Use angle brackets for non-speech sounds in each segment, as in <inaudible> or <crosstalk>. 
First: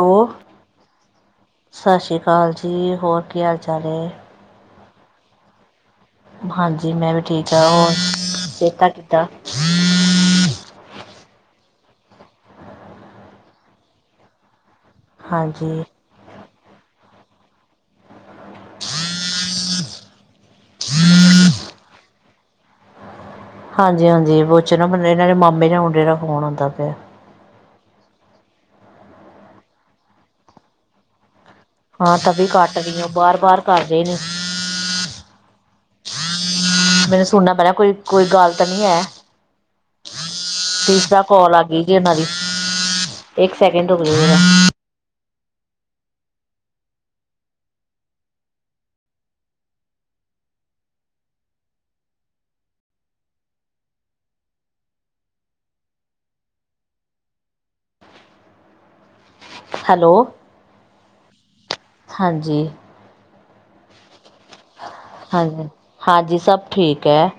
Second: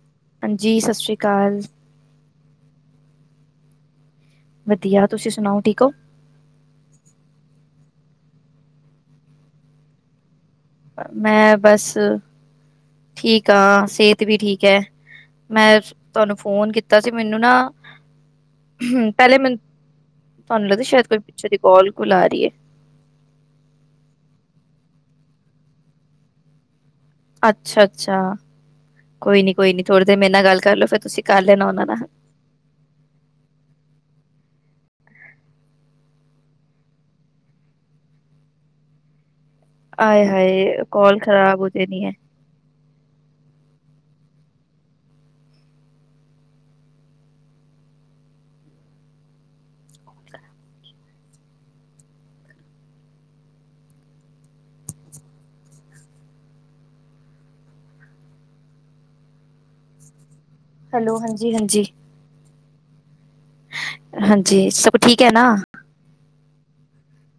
Hello ਹਾਂਜੀ ਸਤਿ ਸ੍ਰੀ ਅਕਾਲ। ਹਾਜੀ ਹੋਰ ਕੀ ਹਾਲ ਚਾਲ ਹੈ। ਵਧੀਆ ਤੁਸੀਂ ਸੁਣਾਓ ਠੀਕ ਹੋ। ਹਾਂਜੀ ਮੈਂ ਵੀ ਠੀਕ ਹਾਂ ਹੋ ਸਿਹਤ ਕੀਦਾ- ਮੈਂ- ਬਸ ਠੀਕ ਆ ਸਿਹਤ ਵੀ ਠੀਕ ਹੈ। ਮੈਂ ਹਾਂਜੀ ਤੁਹਾਨੂੰ ਫੋਨ ਕੀਤਾ ਸੀ ਮੈਨੂੰ ਨਾ ਪਹਿਲੇ ਮੈਨ ਤੁਹਾਨੂੰ ਲੱਗਦਾ ਸ਼ਾਇਦ ਕੋਈ ਪਿੱਛੇ ਦੀ ਸਹੀ ਏ- ਹਾਂਜੀ ਹਾਂਜੀ ਬਚਨਾ ਇਹਨਾਂ ਦੇ ਮਾਮੇ ਜਾਂ ਮੁੰਡੇ ਦਾ ਫੋਨ ਆਉਂਦਾ ਪਿਆ ਅੱਛਾ ਅੱਛਾ ਕੋਈ ਨੀ ਕੋਈ ਨੀ ਥੋੜੀ ਦੇਰ ਮੇਰੇ ਨਾਲ ਗੱਲ ਕਰਲੋ ਫੇਰ ਤੁਸੀ ਹਾਂ ਤ ਵੀ ਕੱਟ ਰਹੀਓ ਬਾਰ- ਬਾਰ ਕਰ ਰਹੇ ਨੇ ਮੈਨੂੰ ਸੁਣਨਾ ਪੈਣਾ ਕੋਈ- ਕੋਈ ਗੱਲ ਤਾਂ ਨਹੀ ਹੈ। ਹਾਏ- ਹਾਏ ਕੋਲ ਤੀਸਰਾ ਕਾਲ ਖ਼ਰਾਬ ਆ ਹੋ ਗਈ ਜੀ ਜਾਣੀ ਹੈ। ਉਹਨਾਂ ਦੀ ਇੱਕ ਸੈਕਿੰਡ ਰੁਕ ਜਾਓ ਹੈਲੋ- ਹੈਲੋ ਹਾਂਜੀ -ਹਾਂਜੀ ਹਾਂਜੀ ਹਾਂਜੀ ਸਭ ਠੀਕ ਹੈ। ਨਾ- ਹਾਂਜੀ ਹਾਂਜੀ ਸਭ ਠੀਕ ਹੈ।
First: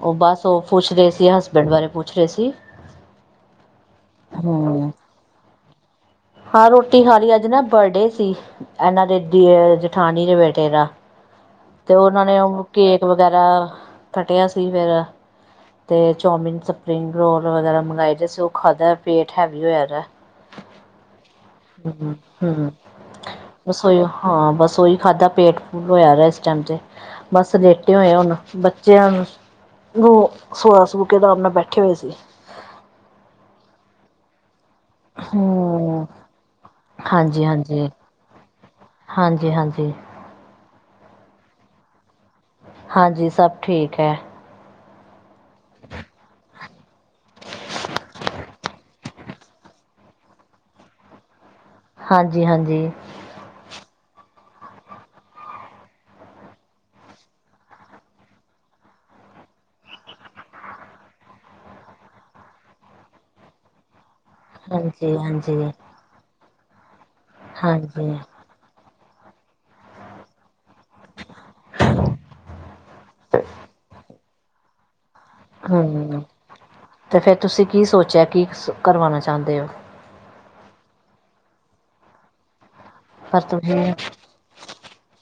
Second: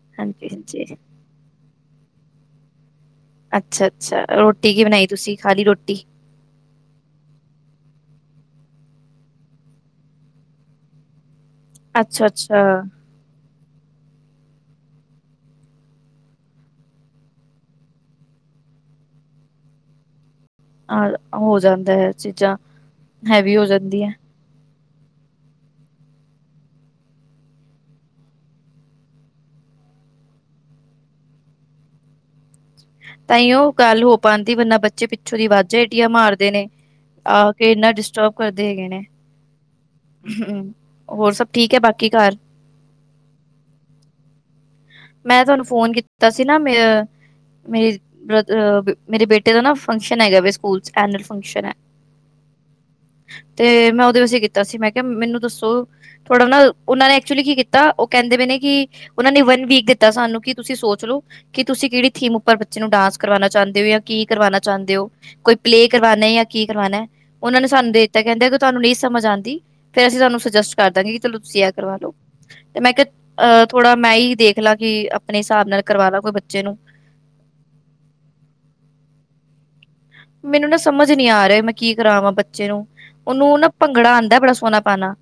ਉਹ ਬਸ ਹਾਂਜੀ ਉਹ ਹਾਂਜੀ ਪੁੱਛ ਰਹੇ ਸੀ ਹਸਬੈਂਡ ਬਾਰੇ ਪੁੱਛ ਰਹੇ ਸੀ ਅੱਛਾ ਅੱਛਾ ਰੋਟੀ ਕੀ ਹਮ ਬਣਾਈ ਤੁਸੀ ਖਾਲੀ ਰੋਟੀ <unintelligible> ਹਾਂ ਰੋਟੀ ਖਾਲੀ ਅੱਜ ਨਾ ਬਰਡੇ ਸੀ ਇਹਨਾਂ ਦੇ ਦੀ ਜਠਾਨੀ ਦੇ ਬੇਟੇ ਦਾ, ਤੇ ਉਹਨਾਂ ਅੱਛਾ ਨੇ ਉਹ ਅੱਛਾ ਕੇਕ ਵਗੈਰਾ ਕਟਿਆ ਸੀ ਫਿਰ ਤੇ ਚੌਮਿਨ ਸਪਰਿੰਗ ਰੋਲ ਵਗੈਰਾ ਮੰਗਾਏ ਸੀ ਉਹ ਖਾਧ ਪੇਟ ਹੈਵੀ ਹੋਇਆ। ਆ ਹੋ ਜਾਂਦਾ ਹੈ ਹੂੰ ਚੀਜ਼ਾਂ ਹੂੰ ਹੈਵੀ ਹੋ ਬਸ ਉਹੀ ਜਾਂਦੀਆਂ। ਹਾਂ ਬਸ ਉਹੀ ਖਾਧਾ ਪੇਟ ਫੁੱਲ ਹੋਇਆ ਰਿਹਾ। ਚਮਚੇ ਬਸ ਲੇਟੇ ਹੋਏ ਹੁਣ ਬੱਚਿਆਂ ਨੂੰ ਸੁਵਾ ਸਵੂ ਕੇ ਅਰਾਮ ਨਾਲ ਬੈਠੇ ਹੋਏ ਸੀ। ਤਾਂ ਹੀ ਉਹ ਗੱਲ ਹੋ ਪਾਨ ਵੰਨਾ ਬੱਚੇ ਪਿੱਛੋਂ ਦੀ ਵਾਜਾਂ ਈ ਹੂੰ ਏਡੀਆਂ ਮਾਰਦੇ ਨੇ ਆ ਹਾਂਜੀ ਕੇ ਹਾਂਜੀ ਇੰਨਾ ਡਿਸਟਰਬ ਕਰਦੇ ਹੈਗੇ ਨੇ ਹਾਂਜੀ ਹਾਂਜੀ ਹੂੰ, ਹੋਰ ਸਭ ਠੀਕ ਹੈ ਬਾਕੀ ਘਰ ਹਾਂਜੀ ਸਭ ਠੀਕ ਹੈ। ਮੈਂ ਤੁਹਾਨੂੰ ਫੋਨ ਕੀਤਾ ਸੀ। ਨਾ ਮੇ ਮੇਰੀ ਬ ਮੇਰੇ ਬੇਟੇ ਦਾ ਨਾ ਫੰਕਸ਼ਨ ਹੈਗਾ ਸਕੂਲ ਚ ਐਨਲ ਫੰਕਸ਼ਨ ਹੈ। ਹਾਂਜੀ ਹਾਂਜੀ, ਵਸ ਕੀਤਾ ਸੀ ਮੈਂ ਕਿਹਾ ਮੈਨੂੰ ਦੱਸੋ ਥੋੜਾ ਨਾ ਉਹਨਾਂ ਨੇ ਐਕਚੁਲੀ ਕੀ ਕੀਤਾ ਉਹ ਕਹਿੰਦੇ ਪਏ ਨੇ ਕਿ ਉਹਨਾਂ ਨੇ ਵਨ ਵੀਕ ਦਿੱਤਾ ਸਾਨੂੰ ਕਿ ਤੁਸੀਂ ਸੋਚ ਲਓ ਕਿ ਤੁਸੀਂ ਕਿਹੜੀ ਥੀਮ ਉੱਪਰ ਬੱਚੇ ਨੂੰ ਡਾਂਸ ਕਰਵਾਣਾ ਚਾਹੁੰਦੇ ਹੋ ਜਾਂ ਕੀ ਕਰਵਾਣਾ ਚਾਹੁੰਦੇ ਹੋ ਹਾਂਜੀ ਕੋਈ ਹਾਂਜੀ ਪਲੇਅ ਕਰਵਾਣੇ ਜਾਂ- ਕੀ ਕਰਵਾਣਾ, ਉਹਨਾਂ ਨੇ ਸਾਨੂੰ ਦੇ ਹਾਂਜੀ ਦਿੱਤਾ ਕਹਿੰਦੇ ਕਿ ਤੁਹਾਨੂੰ ਨਹੀਂ ਸਮਝ ਆਦੀ ਫੇਰ ਅਸੀਂ ਤੁਹਾਨੂੰ ਸੁਜੈਸਟ ਕਰ ਦਾਂਗੇ ਕਿ ਚਲੋ ਤੁਸੀਂ ਇਹ ਕਰਵਾ ਲੋ ਤੇ ਮੈਂ ਕਿਹਾ ਅ ਥੋੜਾ ਮੈਂ ਹੀ ਦੇਖ ਲਾ ਗੀ, ਆਪਣੇ ਹਿਸਾਬ ਨਾਲ ਕਰਵਾ ਹੂੰ ਤੇ ਫੇਰ ਤੁਸੀਂ ਕੀ ਸੋਚਿਆ ਕੀ ਕਰਵਾਣਾ, ਚਾਦੇ ਔ, ਮੈਨੂੰ ਨਾ ਸਮਝ ਨੀ ਆ ਰਹੇ ਮੈਂ ਕੀ ਕਰਾਵਾਂ ਬੱਚੇ ਨੂੰ ਪਰ ਉਹਨੂੰ ਨਾ ਤੁਸੀਂ ਭੰਗੜਾ ਆਦਾ ਬੜਾ ਸੋਹਣਾ ਪਾਣਾ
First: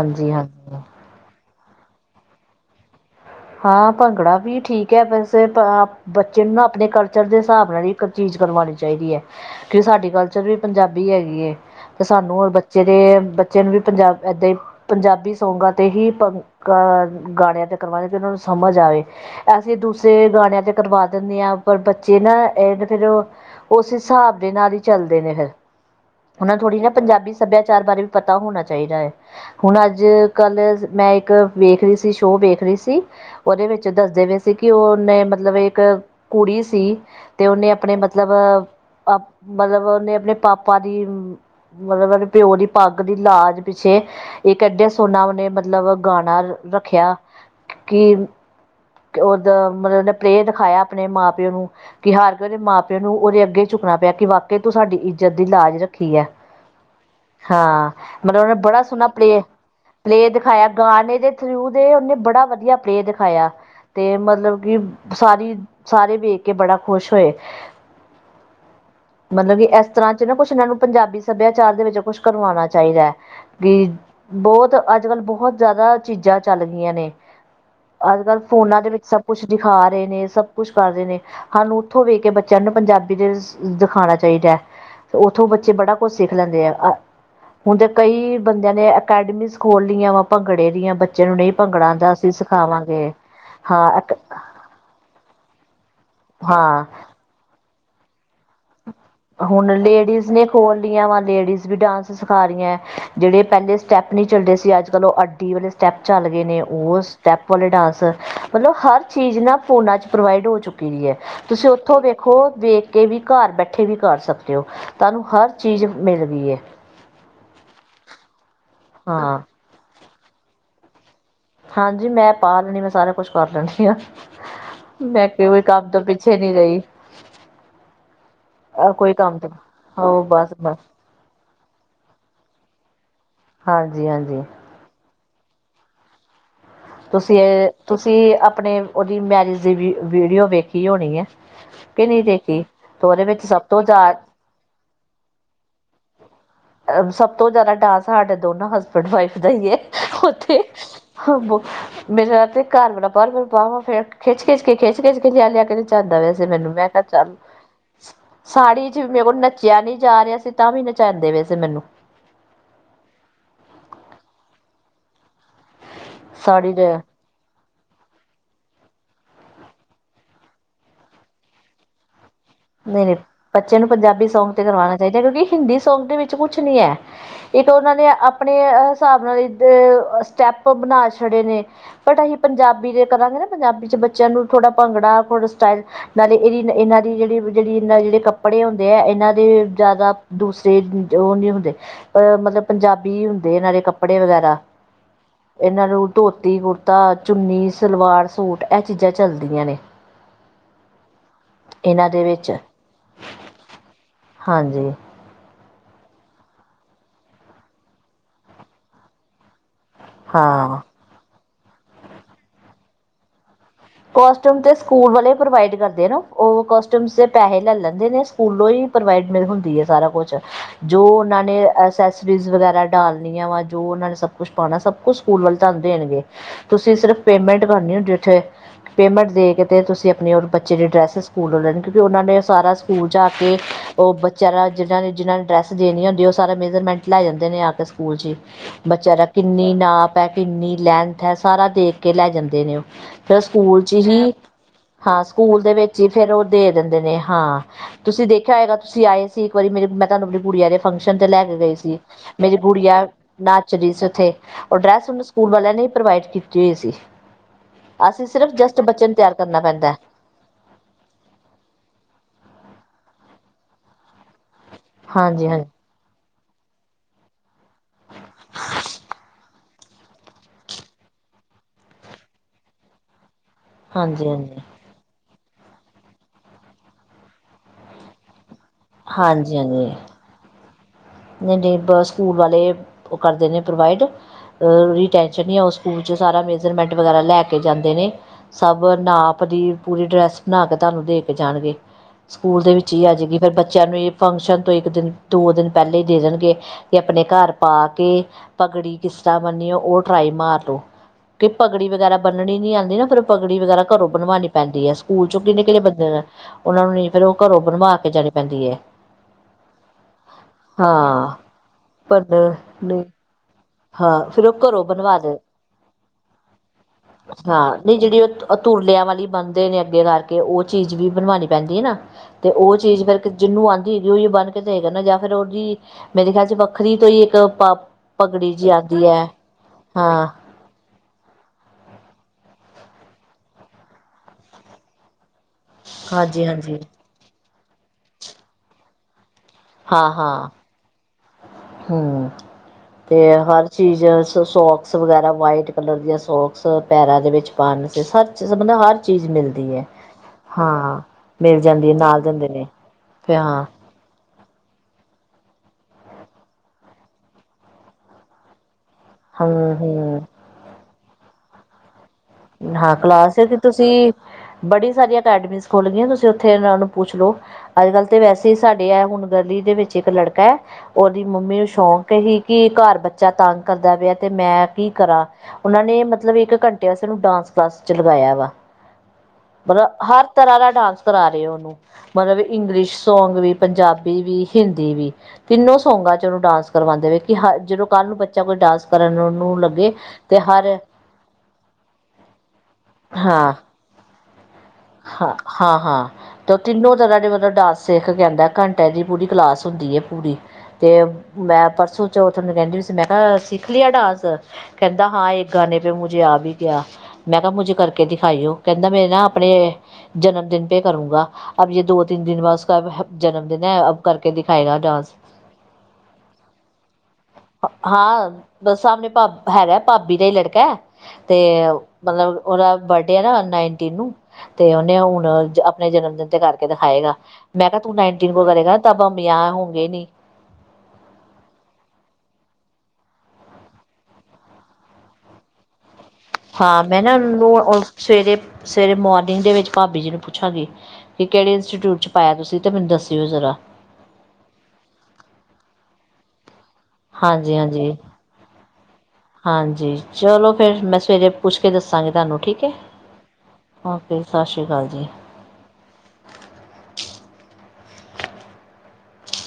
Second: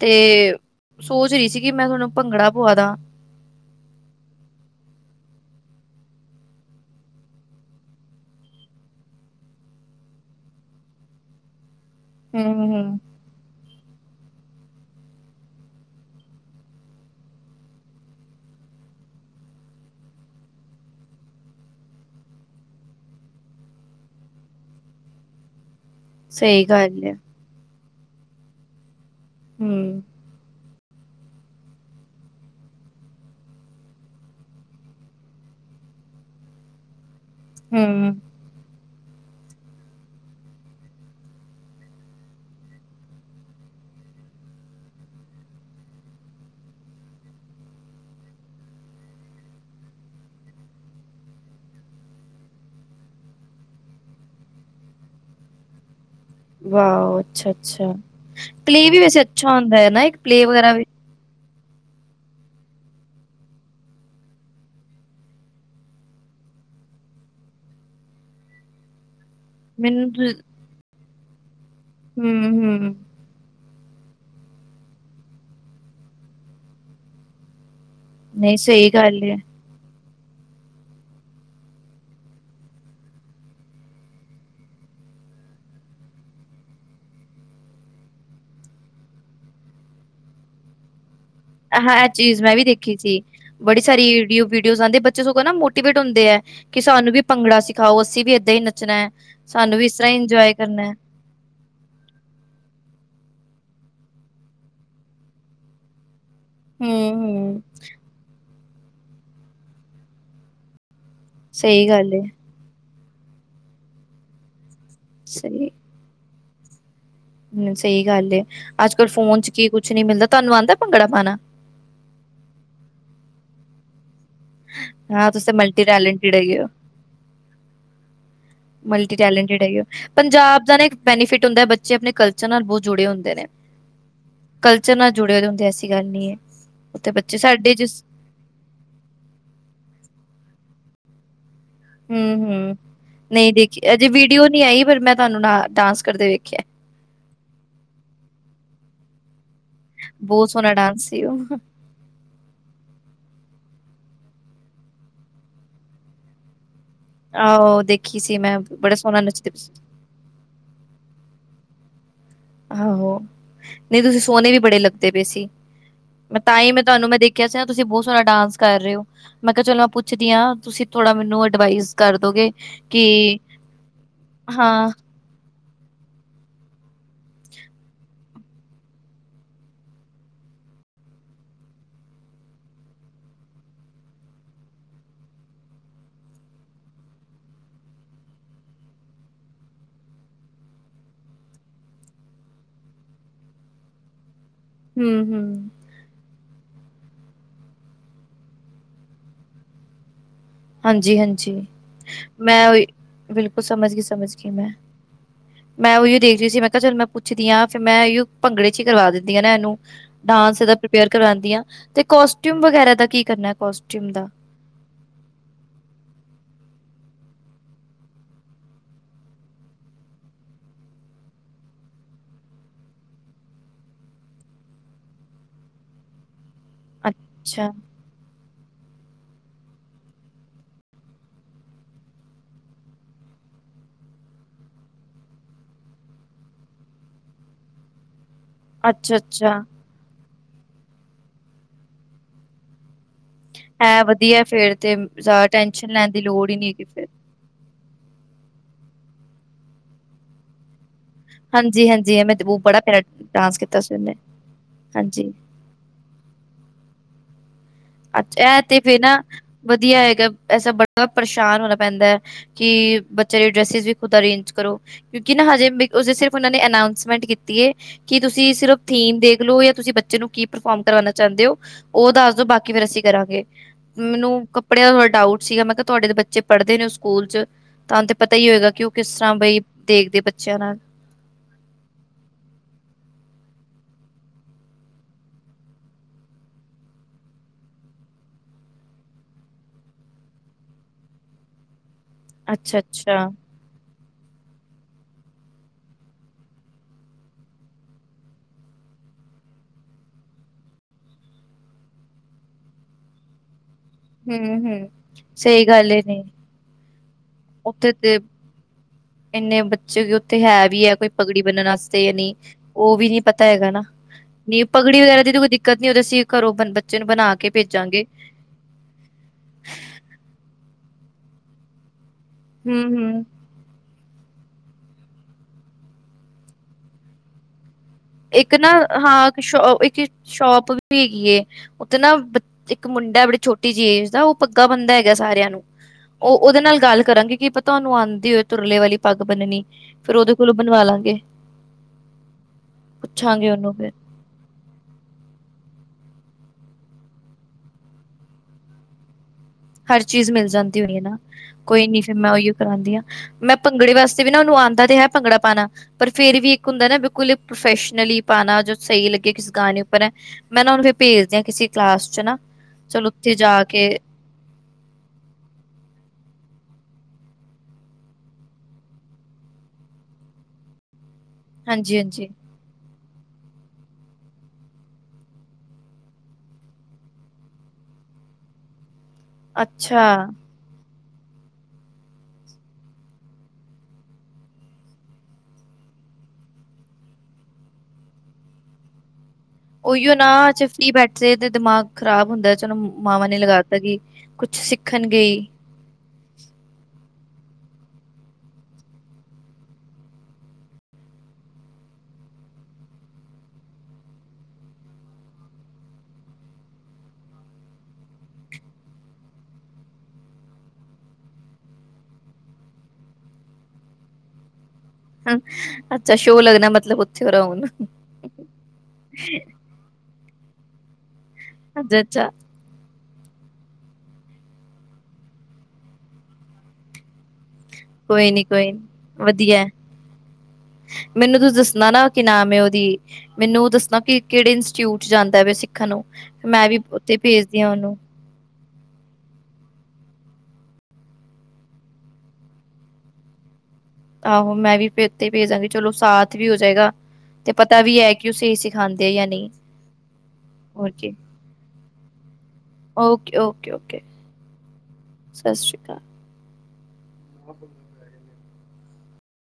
ਤੇ ਹਾਂਜੀ ਸੋਚ ਰਹੀ ਸੀ। ਕਿ ਮੈਂ ਤੁਹਾਨੂੰ ਭੰਗੜਾ ਪਾਵਾਦਾ, ਹਾਂ ਭੰਗੜਾ ਵੀ ਠੀਕ ਹੈ ਬੈਸੇ ਬੱਚੇ ਨੂੰ ਨਾ ਆਪਣੇ ਕਲਚਰ ਦੇ ਹਿਸਾਬ ਨਾਲ ਹੀ ਇੱਕ ਚੀਜ਼ ਕਰਵਾਣੀ ਚਾਹੀਦੀ ਹੈ, ਕਿਉ ਸਾਡਡੀ ਕਲਚਰ ਵੀ ਪੰਜਾਬੀ ਹੈਗੀ। ਤੇ ਸਾਨੂੰ ਬੱਚੇ ਹੂੰ-ਹੂੰ। ਦੇ ਬੱਚੇ ਨੂੰ ਵੀ, ਪੰਜਾਬ ਏਦਾਂ ਪੰਜਾਬੀ ਸੌਂਗਾਂ ਤੇ ਹੀ ਅ ਗਾਣਿਆਂ ਤੇ ਕਰਵਾ। ਉਹਨਾਂ ਨੂੰ ਸਮਝ ਆਵੇ ਅਸੀਂ ਦੂਸਰੇ ਗਾਣਿਆਂ ਤੇ ਕਰਵਾ ਦਿੰਦੇ ਹਾਂ ਪਰ ਬੱਚੇ ਨਾ ਇਹ ਫੇਰ ਉਸ ਹਿਸਾਬ ਦੇ ਨਾਲ ਹੀ ਚੱਲਦੇ ਨੇ ਫਿਰ ਉਹਨਾਂ ਸਹੀ ਥੋੜ੍ਹੀ ਨਾ ਗੱਲ ਏ। ਪੰਜਾਬੀ ਸੱਭਿਆਚਾਰ ਬਾਰੇ ਵੀ ਪਤਾ ਹੋਣਾ ਚਾਹੀਦਾ ਹੈ। ਹੁਣ ਅੱਜ ਕੱਲ ਮੈਂ ਇੱਕ ਵੇਖ ਰਹੀ ਸੀ ਸ਼ੋਅ ਵੇਖ ਰਹੀ ਸੀ। ਉਹਦੇ ਵਿੱਚ ਦੱਸਦੇ ਹੋਏ ਸੀ, ਕਿ ਉਹਨੇ ਮਤਲਬ ਇੱਕ ਕੁੜੀ ਸੀ। ਅਤੇ ਉਹਨੇ ਆਪਣੇ ਹੂੰ-ਹੂੰ, ਮਤਲਬ ਮਤਲਬ ਉਹਨੇ ਆਪਣੇ ਪਾਪਾ ਦੀ ਮਤਲਬ ਪਿਓ ਦੀ ਪੱਗ ਦੀ ਲਾਜ ਪਿੱਛੇ ਇੱਕ ਐਡੇ ਸੋਨਾ ਉਹਨੇ ਮਤਲਬ ਗਾਣਾ ਰੱਖਿਆ। ਕਿ ਓਦਾ ਮਤਲਬ ਓਨੇ ਪ੍ਰੇ ਦਿਖਾਇਆ ਆਪਣੇ ਮਾਂ ਪਿਓ ਨੂੰ, ਕਿ ਹਾਰ ਕੇ ਓਦੇ ਮਾਂ ਪਿਓ ਨੂੰ ਓਦੇ ਅੱਗੇ ਚੁੱਕਨਾ ਪਿਆ, ਕਿ ਵਾਕਈ ਤੂੰ ਸਾਡੀ ਇੱਜ਼ਤ ਦੀ ਲਾਜ ਰੱਖ ਵਾਓ, ਅੱਛਾ, ਅੱਛਾ ਮਤਲਬ ਉਹਨੇ ਬੜਾ ਪਲੇ ਵੀ ਸੋਹਣਾ ਵੈਸੇ ਪਲੇ ਅੱਛਾ ਹੁੰਦਾ ਏ ਨਾ, ਇੱਕ ਪਲੇ ਵਗੈਰਾ ਵੀ ਤੇ ਉਦੇ ਓਨੇ ਬੜਾ ਵਧੀਆ ਵਧੀਆ ਪ੍ਰੇ ਦਿਖਾਇਆ ਤੇ ਮਤਲਬ ਕਿ ਸਾਰੀ, ਸਾਰੇ ਵੇਖ ਕੇ ਬੜਾ ਖੁਸ਼ ਹੋਏ। ਮਤਲਬ ਕਿ ਏਸ ਮੈਨੂੰ ਤਰਾਂ ਚ ਨਾ ਕੁੱਛ ਇਹਨਾ ਨੂੰ ਪੰਜਾਬੀ <unintelligible> ਵਿਚਾਰ ਦੇ ਵਿੱਚੋਂ ਕੁਛ ਕਰੁਵਾਨਾ ਹੂੰ-ਹੂੰ। ਚਾਹੀਦੈ। ਕਿ ਬਹੁਤ ਅੱਜ ਕੱਲ ਬਹੁਤ ਜਾਦਾ ਚੀਜ਼ਾਂ ਚੱਲ ਗੀਆਂ ਨੇ। ਅੱਜ ਕੱਲ ਨਹੀਂ ਫੋਨਾ ਸਹੀ ਦੇ ਵਿੱਚ ਸਭ ਗੱਲ ਏ, ਕੁਛ ਦਿਖਾ ਰੇ ਨੇ। ਸਭ ਕੁਛ ਕਾਰਦੇ ਨੇ। ਕਾਲ ਨੂੰ ਉੱਥੋਂ ਵੇਖ ਕੇ ਬੱਚਿਆਂ ਨੂੰ ਪੰਜਾਬੀ ਦੇ <unintelligible> ਦਿਖਾਨਾ ਚਾਹੀਦੈ। ਓਥੋਂ ਬੱਚੇ ਬੜਾ ਕੋਛ ਸਿੱਖ ਲੈਂਦੇ ਏ। ਹੁਣ ਤੇ ਕਈ ਬੰਦਿਆਂ ਨੇ ਅਕੈਡਮੀਜ਼ ਖੋਲ ਲਈਆਂ ਵਾ ਭੰਗੜੇ ਦੀਆਂ ਬਚ ਬੱਚੇ ਨੂੰ ਨਈ ਭੰਗੜਾ ਹਾਂ ਇਹ ਆਂਦਾਸ। ਚੀਜ਼ ਮੈਂ ਵੀ ਦੇਖੀ ਸੀ। ਬੜੀ ਸਾਰੀ <unintelligible> ਵੀਡੀਓਜ਼ ਆਂਦੇ‌, ਬੱਚੇ ਸਗੋ ਨਾ <unintelligible> ਹੁੰਦੇ ਏ ਕਿ ਹਾਂ ਸਾਨੂੰ ਵੀ ਭੰਗੜਾ <unintelligible> <unintelligible> ਅਸੀ ਵੀ ਏਦਾ ਈ <unintelligible> ਹੁਨ ਲੇਡੀਜ਼ ਨੇ ਖੋਲ ਐ। ਲਿਆਂ ਵਾ, ਲੇਡੀਜ਼ ਵੀ ਡਾਂਸ ਸਿਖਾ ਰਿਏ। ਜਿੜੇ ਪੈਲੇ ਸਟੈਪ ਨੀ ਚੱਲਦੇ ਸੀ, ਅੱਜ-ਕੱਲ ਓ ਅੱਡੀ ਵਾਲੇ ਸਟੈਪ ਚੱਲ ਗਏ ਨੇ, ਉ ਸਟੈਪ ਹੂੰ-ਹੂੰ। ਵਾਲੇ ਡਾਂਸ ਮਤਲਬ ਹਰ ਚੀਜ਼ ਨਾ ਫੋਨਾਂ 'ਚ ਪ੍ਰੋਵਾਈਡ ਹੋ ਚੁੱਕੀ ਦੀ ਏ। ਤੁਸੀ ਸਹੀ ਉੱਥੋ ਗੱਲ ਏ, ਵੇਖੋ, ਵੇ ਕੇ ਵੀ ਘਰ ਬੈਠ ਬੈਠੇ ਵੀ ਕਰ ਸਕਦੇ ਹੋ। ਤਾਨੂੰ ਹਰ ਸਹੀ ਚੀਜ਼ ਮਿਲ ਰੀਏ। ਹੂੰ, ਸਈ ਗੱਲ ਏ। ਅੱਜ ਕਲ ਫੋਨ ਹਾਂ ਚ ਕੀ ਕੁਛ ਨੀ ਮਿਲਦਾ। ਤਾਨੂੰ ਆਂਦੈ ਭੰਗੜਾ ਪਾਨਾ? ਹਾਂਜੀ, ਮੈਂ ਪਾ ਲੈਨੀ ਆ, ਮੈਂ ਸਾਰਾ ਕੁਛ ਕਰ ਲੈਨੀ ਆ। ਮੈ ਹਾਂ, ਤੇ ਤੁਸੀਂ ਕੋਈ ਮਲਟੀ ਕੰਮ ਤੋਂ ਟੈਲੈਂਟਡ ਪਿੱਛੇ ਨੀ ਰਈ। ਮਲਟੀ-ਟੈਲੇਂਟਿਡ ਹੈਗੇ ਓ। ਹੋ ਬਸ ਪੰਜਾਬ ਦਾ ਬਸ ਨਾ ਇੱਕ ਬੈਨੀਫਿਟ ਹੁੰਦੈ ਬਚ ਬੱਚੇ ਆਪਨੇ ਕਲਚਰ ਬਹੁਤ ਜੁੜੇ ਹੁਨ। <unintelligible> ਹਾਂਜੀ ਹਾਂਜੀ ਕਲਚਰ ਨਾਲ। <unintelligible> ਐਸੀ ਗੱਲ ਨੀ ਏ। ਉੱਥੇ ਤੁਸੀ ਬੱਚੇ ਏ‌, ਸਾਡੇ ਜਿਸ ਤੁਸੀ, ਆਪਨੇ ਉਦੀ ਮੈਰਿਜ ਦੀ ਵੀ, ਵੀਡੀਓ ਵੇਖ <unintelligible> ਹੋਨੀ ਏ ਹੂੰ-ਹੂੰ, ਨਹੀਂ ਸਭ ਦੇਖੀ ਤੋਂ ਅਜੇ ਜ਼ਿਆਦਾ ਵੀਡੀਓ ਨੀ ਆਈ ਪਰ ਮੈਂ ਤੁਹਾਨੂੰ ਡ ਡਾਂਸ ਕਰਦੇ ਵੇਖਿਆ। ਪੜ੍ਹਾਈ, <unintelligible> ਬਹੁਤ ਉੱਥੇ ਸੋਹਣਾ ਡਾਂਸ ਸੀ ਓ। <unintelligible> ਮੇਰੇ ਰਾ ਤੇ ਘਰ ਵਾਲਾ ਬਾਹਰ ਮੈਨ ਬਾਹ ਫ ਖਿੱਚ ਖਿੱਚ ਕੇ ਖਿੱਚ ਖਿੱਚ ਕੇ ਲ ਲਿਆ ਕੇ ਜਾਂਦਾਇਆ ਸੀ ਮਨ ਮੈਂ ਚੱਲ ਆਹੋ ਦੇਖੀ ਸੀ ਮੈਂ ਸਾੜੀ ਬੜਾ ਚ ਸੋਹਣਾ ਮੇਰੇ ਕੋਲ ਨੱਚਦੇ ਪਏ ਸੀ। ਨੱਚਿਆ ਨੀ ਜਾ ਰਿਹਾ ਸੀ ਤਾਂ ਵੀ ਨਚਾਦੇ ਪਏ ਸੀ ਮੈਨੂੰ ਆਹੋ ਨਹੀਂ ਤੁਸੀਂ ਸੋਹਣੇ ਵੀ ਬੜੇ ਲੱਗਦੇ ਪਏ ਸੀ। ਮੈਂ ਤਾਂ ਹੀ ਸਾੜੀ ਮੈਂ ਦੇ ਤੁਹਾਨੂੰ ਮੈਂ ਦੇਖਿਆ ਸੀ ਤੁਸੀਂ ਬਹੁਤ ਸੋਹਣਾ ਡਾਂਸ ਕਰ ਰਹੇ ਹੋ ਮੈਂ ਕਿਹਾ ਚਲੋ ਪੁੱਛਦੀ ਹਾਂ ਤੁਸੀਂ ਥੋੜ੍ਹਾ ਮੈਨੂੰ ਅਡਵਾਈਸ ਕਰਦੋਗੇ। ਨਹੀਂ ਨਹੀਂ ਬੱਚੇ ਨੂੰ ਪੰਜਾਬੀ ਸੌਂਗ ਤੇ ਹਾਂ ਕਰਵਾਣਾ ਚਾਹੀਦਾ ਕਿਉਂਕਿ ਹਿੰਦੀ ਸੌਂਗ ਦੇ ਵਿੱਚ ਕੁਛ ਕੁਛ ਨਹੀਂ ਹੈ ਇੱਕ ਉਹਨਾਂ ਨੇ ਆਪਣੇ ਹਿਸਾਬ ਨਾਲ ਇਹਦੇ ਸਟੈਪ ਬਣਾ ਛੱਡੇ ਨੇ। ਬਟ ਅਸੀਂ ਪੰਜਾਬੀ ਦੇ ਕਰਾਂਗੇ ਨਾ ਪੰਜਾਬੀ ਚ ਬੱਚਿਆਂ ਨੂੰ ਥੋੜਾ ਭੰਗੜਾ ਸਟਾਈਲ ਨਾਲੇ ਇਹਦੀ ਇਹਨਾਂ ਦੀ ਜਿਹੜੀ ਜਿਹੜੀ ਇਹਨਾਂ ਜਿਹੜੇ ਕੱਪੜੇ ਹੁੰਦੇ ਆ ਇਹਨਾਂ ਦੇ ਜ਼ਿਆਦਾ ਦੂਸਰੇ ਉਹ ਨਹੀਂ ਹੁੰਦੇ। ਅ ਮਤਲਬ ਪੰਜਾਬੀ ਹੁੰਦੇ ਇਹਨਾਂ ਦੇ ਕੱਪੜੇ ਵਗੈਰਾ। ਹੂੰ ਹੂੰ ਇਹਨਾਂ ਨੂੰ ਧੋਤੀ ਕੁੜਤੀ ਤਾਂ ਚੁੰਨੀ ਸਲਵਾਰ ਸੂਟ ਇਹ ਚੀਜ਼ਾਂ ਚੱਲਦੀਆਂ ਨੇ। ਹਾਂਜੀ ਹਾਂਜੀ। ਇਹਨਾਂ ਦੇ ਵਿੱਚ ਮੈਂ ਉਹੀ ਬਿਲਕੁਲ ਸਮਝ ਗਈ ਸਮਝ ਗਈ ਮੈਂ। ਹਾਂਜੀ ਮੈਂ ਉਹੀਓ ਦੇਖ ਰਹੀ ਸੀ ਮੈਂ ਕਿਹਾ ਚਲ ਮੈਂ ਪੁੱਛਦੀ ਹਾਂ। ਫਿਰ ਮੈਂ ਓਹੀ ਭੰਗੜੇ ਚ ਹੀ ਕਰਵਾ ਦਿੰਦੀ ਆ ਨਾ ਇਹਨੂੰ। ਡਾਂਸ ਇਹਦਾ ਹਾਂ ਪ੍ਰਿਪੇਅਰ ਕਰਾਉਂਦੀ ਆ। ਤੇ ਕੋਸਟਿਊਮ ਵਗੈਰਾ ਦਾ ਕੀ ਕਰਨਾ ਕੋਸਟਿਊਮ ਤੇ ਸਕੂਲ ਵਾਲੇ ਪ੍ਰੋਵਾਈਡ ਕਰਦੇ ਨਾ। ਉਹ ਕਾਸਟਿਊਮ ਦੇ ਪੈਸੇ ਲੈ ਲੈਂਦੇ ਨੇ ਸਕੂਲੋਂ ਹੀ ਪ੍ਰੋਵਾਈਡ ਹੁੰਦੀ ਹੈ ਸਾਰਾ ਕੁਛ। ਜੋ ਉਹਨਾਂ ਨੇ ਅਸੈਸਰੀ ਵਗੈਰਾ ਡਾਲਣੀਆਂ ਵਾ। ਜੋ ਉਹਨਾਂ ਨੇ ਸਭ ਕੁਛ ਪਾਣਾ ਸਭ ਕੁਛ ਸਕੂਲ ਵਾਲੇ ਤੁਹਾਨੂੰ ਦੇਣਗੇ। ਤੁਸੀਂ ਸਿਰਫ ਪੇਮੈਂਟ ਅੱਛਾ ਕਰਨੀ ਹੁੰਦੀ ਉੱਥੇ। ਪੇਮੈਂਟ ਦੇ ਕੇ ਅਤੇ ਤੁਸੀਂ ਆਪਣੇ ਉਹਰ ਬੱਚੇ ਦੀ ਡਰੈੱਸ ਸਕੂਲ ਨੂੰ ਲੈਣੀ। ਕਿਉਂਕਿ ਉਹਨਾਂ ਨੇ ਉਹ ਸਾਰਾ ਸਕੂਲ ਚ ਆ ਕੇ ਉਹ ਬੱਚਿਆਂ ਦਾ ਜਿਹਨ੍ਹਾਂ ਨੇ ਜਿਹਨ੍ਹਾਂ ਨੇ ਡਰੈੱਸ ਦੇਣੀ ਹੁੰਦੀ। ਉਹ ਸਾਰਾ ਮੇਜਰਮੈਂਟ ਲਿਆ ਜਾਂਦੇ ਨੇ ਆ ਕੇ ਸਕੂਲ ਚ ਹੀ। ਬੱਚਿਆਂ ਅੱਛਾ ਦਾ ਅੱਛਾ ਕਿੰਨੀ ਨਾ ਕਿੰਨੀ ਲੈਂਥ ਹੈ ਸਾਰਾ ਦੇਖ ਕੇ ਲੈ ਜਾਂਦੇ ਨੇ ਉਹ। ਸਕੂਲ ਚ ਹੈ ਹੀ ਵਧੀਆ ਫੇਰ ਤੇ ਹਾਂ ਜ਼ਿਆਦਾ ਸਕੂਲ ਦੇ ਟੈਨਸ਼ਨ ਵਿੱਚ ਹੀ ਲੈਣ ਦੀ ਫਿਰ ਉਹ ਲੋੜ ਨਹੀਂ ਦੇ ਹੈਗੀ ਦਿੰਦੇ ਫਿਰ ਨੇ ਹਾਂ। ਤੁਸੀਂ ਦੇਖਿਆ ਹੋਏਗਾ ਤੁਸੀਂ ਆਏ ਸੀ ਇੱਕ ਵਾਰੀ ਮੇਰੀ ਮੈਂ ਤੁਹਾਨੂੰ ਆਪਣੀ ਗੁੜੀਆ ਦੇ ਫੰਕਸ਼ਨ ਤੇ ਲੈ ਕੇ ਗਈ ਹਾਂਜੀ ਸੀ। ਹਾਂਜੀ ਮੈਂ ਤੇ ਮੇਰੀ ਉਹ ਬੜਾ ਪਿਆਰਾ ਗੁੜੀਆ ਡਾਂਸ ਨੱਚ ਕੀਤਾ ਰਹੀ ਸੀ ਉਹਨੇ ਉੱਥੇ। ਉਹ ਡਰੈਸ ਉਹਨੂੰ ਹਾਂਜੀ ਸਕੂਲ ਵਾਲਿਆਂ ਨੇ ਪ੍ਰੋਵਾਈਡ ਕੀਤੀ ਹੋਈ ਸੀ। ਅਸੀਂ ਸਿਰਫ ਅੱਛਾ ਇਹ ਤੇ ਜਸਟ ਫਿਰ ਬੱਚੇ ਨੂੰ ਨਾ ਤਿਆਰ ਕਰਨਾ ਪੈਂਦਾ ਵਧੀਆ ਹੈਗਾ। ਐਸਾ ਬੜਾ ਪਰੇਸ਼ਾਨ ਹੋਣਾ ਪੈਂਦਾ ਐ। ਕਿ ਬੱਚਿਆਂ ਦੇ ਡਰੈਸਿਸ ਵੀ ਖੁਦ ਅਰੇਂਜ ਕਰੋ। ਕਿਉਂਕਿ ਨਾ ਹਾਂਜੀ ਹਾਂਜੀ ਹਜੇੇ ਸਿਰਫ ਉਹ ਨੇ ਅਨਾਊਂਸਮੈਂਟ ਕੀਤੀ ਕਿ ਤੁਸੀਂ ਸਿਰਫ ਥੀਮ ਦੇਖ ਲੋ ਜਾਂ ਤੁਸੀਂ ਬੱਚੇ ਨੂੰ ਕੀ ਪਰਫੋਰਮ ਕਰਾਉਣਾ ਚਾਹੁੰਦੇ ਹੋ? ਉਹ ਦੱਸ ਦੋ ਬਾ ਫਿਰ ਅਸੀਂ ਕਰਾਂਗੇ। ਹਾਂਜੀ ਮੈਨੂੰ ਹਾਂਜੀ ਕੱਪੜਿਆਂ ਦਾ ਡਾਊਟ ਸੀਗਾ ਮੈਂ ਕਿਹਾ ਤੁਹਾਡੇ ਬੱਚੇ ਪੜ੍ਹਦੇ ਨੇ ਉਸ ਸਕੂਲ ਚ ਤੁਹਾਨੂੰ ਤੇ ਪਤਾ ਹੀ ਹੋਏਗਾ। ਕਿਉ ਕਿਸ ਤਰ੍ਹਾਂ ਬਈ ਦੇਖਦੇ ਬੱਚਿਆਂ ਨਾਲ। ਨਹੀਂ ਨਹੀਂ ਬਸ ਸਕੂਲ ਵਾਲੇ ਉਹ ਕਰਦੇ ਨੇ ਪ੍ਰੋਵਾਈਡ ਉਹਦੀ ਟੈਂਸ਼ਨ ਨਹੀਂ ਆ ਉਹ ਸਕੂਲ ਚ ਸਾਰਾ ਮੇਜਰਮੈਂਟ ਵਗੈਰਾ ਲੈ ਕੇ ਜਾਂਦੇ ਨੇ। ਸਭ ਨਾਪ ਦੀ ਪੂਰੀ ਡਰੈਸ ਬਣਾ ਕੇ ਤੁਹਾਨੂੰ ਦੇ ਕੇ ਜਾਣਗੇ। ਸਕੂਲ ਦੇ ਅੱਛਾ ਵਿੱਚ ਹੀ ਆ ਅੱਛਾ ਜਾਏਗੀ ਫੇਰ ਬੱਚਿਆਂ ਨੂੰ ਇਹ ਫੰਕਸ਼ਨ ਤੋਂ ਇੱਕ ਦਿਨ ਦੋ ਦਿਨ ਪਹਿਲੇ ਹੀ ਦੇ ਦੇਣਗੇ ਕਿ ਆਪਣੇ ਘਰ ਪਾ ਕੇ ਪਗੜੀ ਕਿਸ ਤਰ੍ਹਾਂ ਬੰਨੀਓ ਉਹ ਟਰਾਈ ਮਾਰ ਲਓ ਕਿ ਪਗੜੀ ਵਗੈਰਾ ਬੰਨਣੀ ਨੀ ਆਂਦੀ ਨਾ ਫਿਰ ਪਗੜੀ ਵਗੈਰਾ ਘਰੋਂ ਬਣਵਾਣੀ ਹਮ ਪੈਂਦੀ ਹਮ ਹੈ ਸਕੂਲ ਚੋਂ ਕਿੰਨੇ ਸਹੀ ਕਿਹੜੇ ਗੱਲ ਏ ਬੰਦੇ ਨੇ ਉਹ ਨੂੰ ਨਹੀਂ ਫਿਰ ਉਹ ਘਰੋਂ ਉੱਥੇ ਬਣਵਾ ਕੇ ਤੇ ਜਾਣੀ ਪੈਂਦੀ ਹੈ ਇੰਨੇ ਬੱਚੇ ਵੀ ਉੱਥੇ ਹੈ। ਵੀ ਹੈ ਕੋਈ ਹਾਂ ਪਗੜੀ ਬੰਨ੍ਹਣ ਵਾਸਤੇ ਪਰ ਯਾਨੀ ਉਹ ਨਹੀਂ ਵੀ ਨੀ ਪਤਾ ਹੈਗਾ। ਨਾ ਹਾਂ ਫਿਰ ਉਹ ਨਹੀਂ ਘਰੋਂ ਪਗੜੀ ਬਣਵਾ ਵਗੈਰਾ ਦੀ ਦੋ ਤਾਂ ਕੋਈ ਦਿੱਕਤ ਨੀ ਉਹਦੇ ਅਸੀਂ ਘਰੋਂ ਬੱਚੇ ਨੂੰ ਬਣਾ ਕੇ ਹਾਂ ਨਹੀਂ ਭੇਜਾਂਗੇ ਜਿਹੜੀ ਉਹ ਅਤੁਰਲਿਆਂ ਵਾਲੀ ਬੰਨਦੇ ਨੇ ਅੱਗੇ ਕਰਕੇ ਉਹ ਚੀਜ਼ ਵੀ ਬਣਵਾਣੀ ਪੈਂਦੀ ਹੈ ਨਾ। ਤੇ ਉਹ ਹੂੰ ਚੀਜ਼ ਫੇਰ ਹੂੰ ਜਿਹਨੂੰ ਆਂਦੀ ਹੋਏਗੀ ਉਹ ਬੰਨ <unintelligible> ਜਾਂ ਫਿਰ ਉਹਦੀ ਮੇਰੇ ਖਿਆਲ ਚ ਵੱਖਰੀ ਤੋਂ ਹੀ ਇੱਕ ਪਾ ਇੱਕ ਨਾ ਹਾਂ ਇੱਕ ਸ਼ੋ ਇੱਕ ਹਾਂ ਸ਼ੋਪ ਵੀ ਹੈਗੀ ਆ। ਉੱਥੇ ਨਾ ਇੱਕ ਮੁੰਡਾ ਬੜੀ ਛੋਟੀ ਜੀ ਏੇਂਜ ਦਾ ਉਹ ਪੱਗਾ ਬਣਦਾ ਹੈਗਾ ਸਾਰਿਆਂ। ਉਹ ਹਾਂਜੀ ਉਹਦੇ ਨਾਲ ਹਾਂਜੀ ਗੱਲ ਕਰਾਂਗੇ ਕਿ ਪਤਾ ਤੁਹਾਨੂੰ ਆਉਂਦੀ ਹੋਏ ਤੁਰਲੇ ਵਾਲੀ ਪੱਗ। ਬੰਨਣੀ ਹਾਂ ਫੇਰ ਉਹਦੇ ਹਾਂ ਕੋਲੋਂ ਬਣਵਾ ਲਾਂਗੇ। ਹਮ ਤੇ ਪੁੱਛਾਂਗੇ ਹਰ ਉਹਨੂੰ ਫਿਰ ਚੀਜ਼ ਸੋਕਸ ਵਗੈਰਾ ਵਾਈਟ ਕਲਰ ਦੀਆਂ ਸੋਕਸ ਪੈਰਾਂ ਦੇ ਵਿੱਚ ਪਾਣ ਵਾਸਤੇ ਹਰ ਚੀਜ਼ ਮਿਲਦੀ। ਹੈ ਹਰ ਚੀਜ਼ ਮਿਲ ਜਾਂਦੀ ਹੋਣੀ ਐ ਹਾਂ ਨਾ ਮਿਲ ਕੋਈ ਜਾਂਦੀ ਹੈ ਨੀ ਫੇਰ ਨਾਲ ਮੈਂ ਦਿੰਦੇ ਉਹੀਓ ਨੇ ਕਰਾਉਂਦੀ ਹਾਂ ਤੇ ਮੈਂ ਹਾਂ ਭੰਗੜੇ ਵਾਸਤੇ ਨਾ ਉਹਨੂੰ ਆਂਦੇ ਤੇ ਹੈ ਭੰਗੜਾ ਪਾਉਣਾ ਪਰ ਫੇਰ ਵੀ ਇੱਕ ਹੁੰਦਾ ਨਾ ਬਿਲਕੁਲ ਪ੍ਰੋਫੈਸ਼ਨਲੀ ਪਾਉਣਾ ਸਹੀ ਲੱਗਿਆ ਕਿਸੇ ਹਮ ਗਾਣੇ ਉੱਪਰ ਐ ਹਮ ਮੈਂ ਨਾ ਹਨੂੰ ਫ ਭੇਜਦੇ ਹਾਂ ਕਿਸੇ ਕਲਾਸ ਚ ਨਾ ਹਾਂ ਚਲੋ ਉੱਥੇ ਕਲਾਸ ਦੀ ਜਾ ਕੇ ਤੁਸੀਂ ਬੜੀ ਸਾਰੀਆਂ ਅਕੈਡਮੀਜ਼ ਖੋਲ ਗਈਆਂ ਤੁਸੀਂ ਉੱਥੇ ਇਹਨਾਂ ਨੂੰ ਪੁੱਛ ਲੋ ਅੱਜ ਕੱਲ ਤੇ ਵੈਸੇ ਹੀ ਸਾਡੇ ਆ ਹੁਣ ਗਲੀ ਦੇ ਵਿੱਚ ਇੱਕ ਲੜਕਾ ਹੈ ਉਹਦੀ ਮੰਮੀ ਨੂੰ ਹਾਂਜੀ ਸ਼ੌਂਕ ਹਾਂਜੀ ਹੀ ਕਿ ਘਰ ਬ ਬੱਚਾ ਤੰਗ ਕਰਦਾ ਪਿਆ ਤੇ ਮੈਂ ਕੀ ਕਰਾਂ ਉਹਨਾਂ ਨੇ ਮਤਲਬ ਇੱਕ ਘੰਟੇ ਵਾਸਤੇ ਉਹਨੂੰ ਡਾਂਸ ਕਲਾਸ ਚ ਲਗਾਇਆ ਵਾ। ਮਤਲਬ ਅੱਛਾ ਹਰ ਤਰ੍ਹਾਂ ਦਾ ਡਾਂਸ ਕਰਾ ਰਹੇ ਉਹਨੂੰ ਮਤਲਬ ਇੰਗਲਿਸ਼ ਸੌਂਗ ਵੀ ਪੰਜਾਬੀ ਵੀ ਹਿੰਦੀ ਵੀ ਤਿੰਨੋ ਸੌਂਗਾਂ ਚ ਉਹਨੂੰ ਡਾਂਸ ਕਰਵਾਉਂਦੇ ਵ ਕਿ ਹਾਂ ਜਦੋਂ ਕੱਲ ਨੂੰ ਬੱਚਾ ਕੋਈ ਡਾਂਸ ਕਰਨੂੰ ਉਹੀਓ ਨਾ <unintelligible> ਬੈਠੇ ਤੇ ਦਿਮਾਗ ਖ਼ਰਾਬ ਹੁੰਦਾ ਚਲੋ ਮਾਵਾਂ ਨੇ ਹਾਂ ਲਗਾ ਦਿੱਤਾ ਕਿ ਕੁਛ ਸਿੱਖਣ ਹਾਂ ਗਈ ਹਾਂ ਹਾਂ ਤੇ ਉਹ ਤਿਨੋ ਤਰ੍ਹਾਂ ਦੇ ਡਾਂਸ ਸਿੱਖ ਕੇ ਆਂਦਾ ਘੰਟੇ ਦੀ ਪੂਰੀ ਕਲਾਸ ਹੁੰਦੀ ਹੈ। ਪੂਰੀ ਤੇ ਮੈਂ ਪਰਸੋਂ ਚੋਥ ਮੈਨੂੰ ਕਹਿੰਦੀ ਵੀ ਮੈਂ ਕਿਹਾ ਸਿੱਖ ਲਿਆ ਡਾਂਸ ਕਹਿੰਦਾ ਹਾਂ ਇਕ ਗਾਣੇ ਪੇ ਮੁਜੇ ਆ ਵੀ ਗਿਆ ਮੈਂ ਕਿਹਾ ਮੁਝੇ ਕਰਕੇ ਦਿਖਾਈਓ ਕਹਿੰਦਾ ਮੇਰੇ ਨਾ ਆਪਣੇ ਜਨਮਦਨ ਪੇ ਕਰੂੰਗਾ ਅਬ ਯੇ ਦੋ ਤਿੰਨ ਦਿਨ ਬਾਅਦ ਉਸ ਜਨਮਦਿਨ ਹੈ। ਅਬ ਕਰਕੇ ਦਿਖਾਏਗਾ। ਅੱਛਾ ਸ਼ੋਅ ਲੱਗਣਾ ਮਤਲਬ ਉੱਥੇ ਹੋ ਰਿਹਾ ਹੁਣ ਹਾਂ ਬਸ ਸਾਹਮਣੇ ਭ ਹੈਗਾ ਭਾਬੀ ਦਾ ਹੀ ਲੜਕਾ <inaudible> ਤੇ ਅੱਛਾ ਅੱਛਾ ਮਤਲਬ ਉਹਦਾ ਵ ਨਾ ਨਾਈਨਟੀਨ ਨੂੰ ਤੇ ਉਹਹਨੇ ਹੁਣ ਆਪਣੇ ਜਨਮ ਦਿਨ ਤੇ ਕਰਕੇ ਦਿਖਾਏਗਾ। ਮੈਂ ਕਿਹਾ ਤੂੰ ਕੋਈ ਨਾਈਨਟੀਨ ਨੀ ਕੋ ਕੋਈ ਕਰੇਗਾ ਨੀ ਤਬ ਹਮ ਯਹਾਂ ਵਧੀਆ ਹੋਂਗੇ ਨਹੀਂ ਮੈਨੂੰ ਤੁਸੀ ਦੱਸਣਾ ਨਾ ਕੀ ਨਾਮ ਹੈ। ਉਹ ਦੀ ਮੈਨੂੰ ਦੱਸਣਾ ਕਿ ਕਿਹੜੇ ਇੰਸਟੀਚਿਊਟ ਜਾਂਦਾ ਵ ਸਿੱਖਣ ਨੂੰ ਵੀ ਹਾਂ ਮੈਂ ਨਾ ਉੱਥੇ ਭੇਜਦੀ ਆ ਉਹਨੂੰ ਸਵੇਰੇ- ਸਵੇਰੇ ਮੋਰਨਿੰਗ ਦੇ ਵਿੱਚ ਭਾਬੀ ਜੀ ਨੂੰ ਪੁੱਛਾਂਗੀ ਕਿ ਕਿਹੜੇ ਇੰਸਟੀਚਿਊਟ ਚ ਪਾਇਆ ਤੁਸੀ ਤੇ ਮੈਨੂੰ ਦੱਸਿਓ ਜ਼ਰਾ ਆਹੋ ਮੈਂ ਵੀਥੇ ਭੇਜਾਂਗੀ ਚਲੋ ਸਾਥ ਵੀ ਹੋ ਜਾਏਗਾ ਤੇ ਹਾਂਜੀ- ਪਤਾ ਹਾਂਜੀ ਵੀ ਹੈ ਕਿ ਉਹ ਸਹੀ ਸਿਖਾਂਦੇ ਆ ਜਾਂ ਨਹੀਂ -ਹਾਂਜੀ ਚਲੋ ਫਿਰ ਹੋਰ ਮੈਂ ਕੀ ਸਵੇਰੇ ਪੁੱਛ ਕੇ ਦੱਸਾਂਗੇ ਤੁਹਾਨੂੰ ਠੀਕ ਹੈ। ਓਕੇ ਓਕੇ ਓਕੇ ਸਤਿ ਸ਼੍ਰੀ ਅਕਾਲ ਜੀ। ਸਤਿ ਸ਼੍ਰੀ ਅਕਾਲ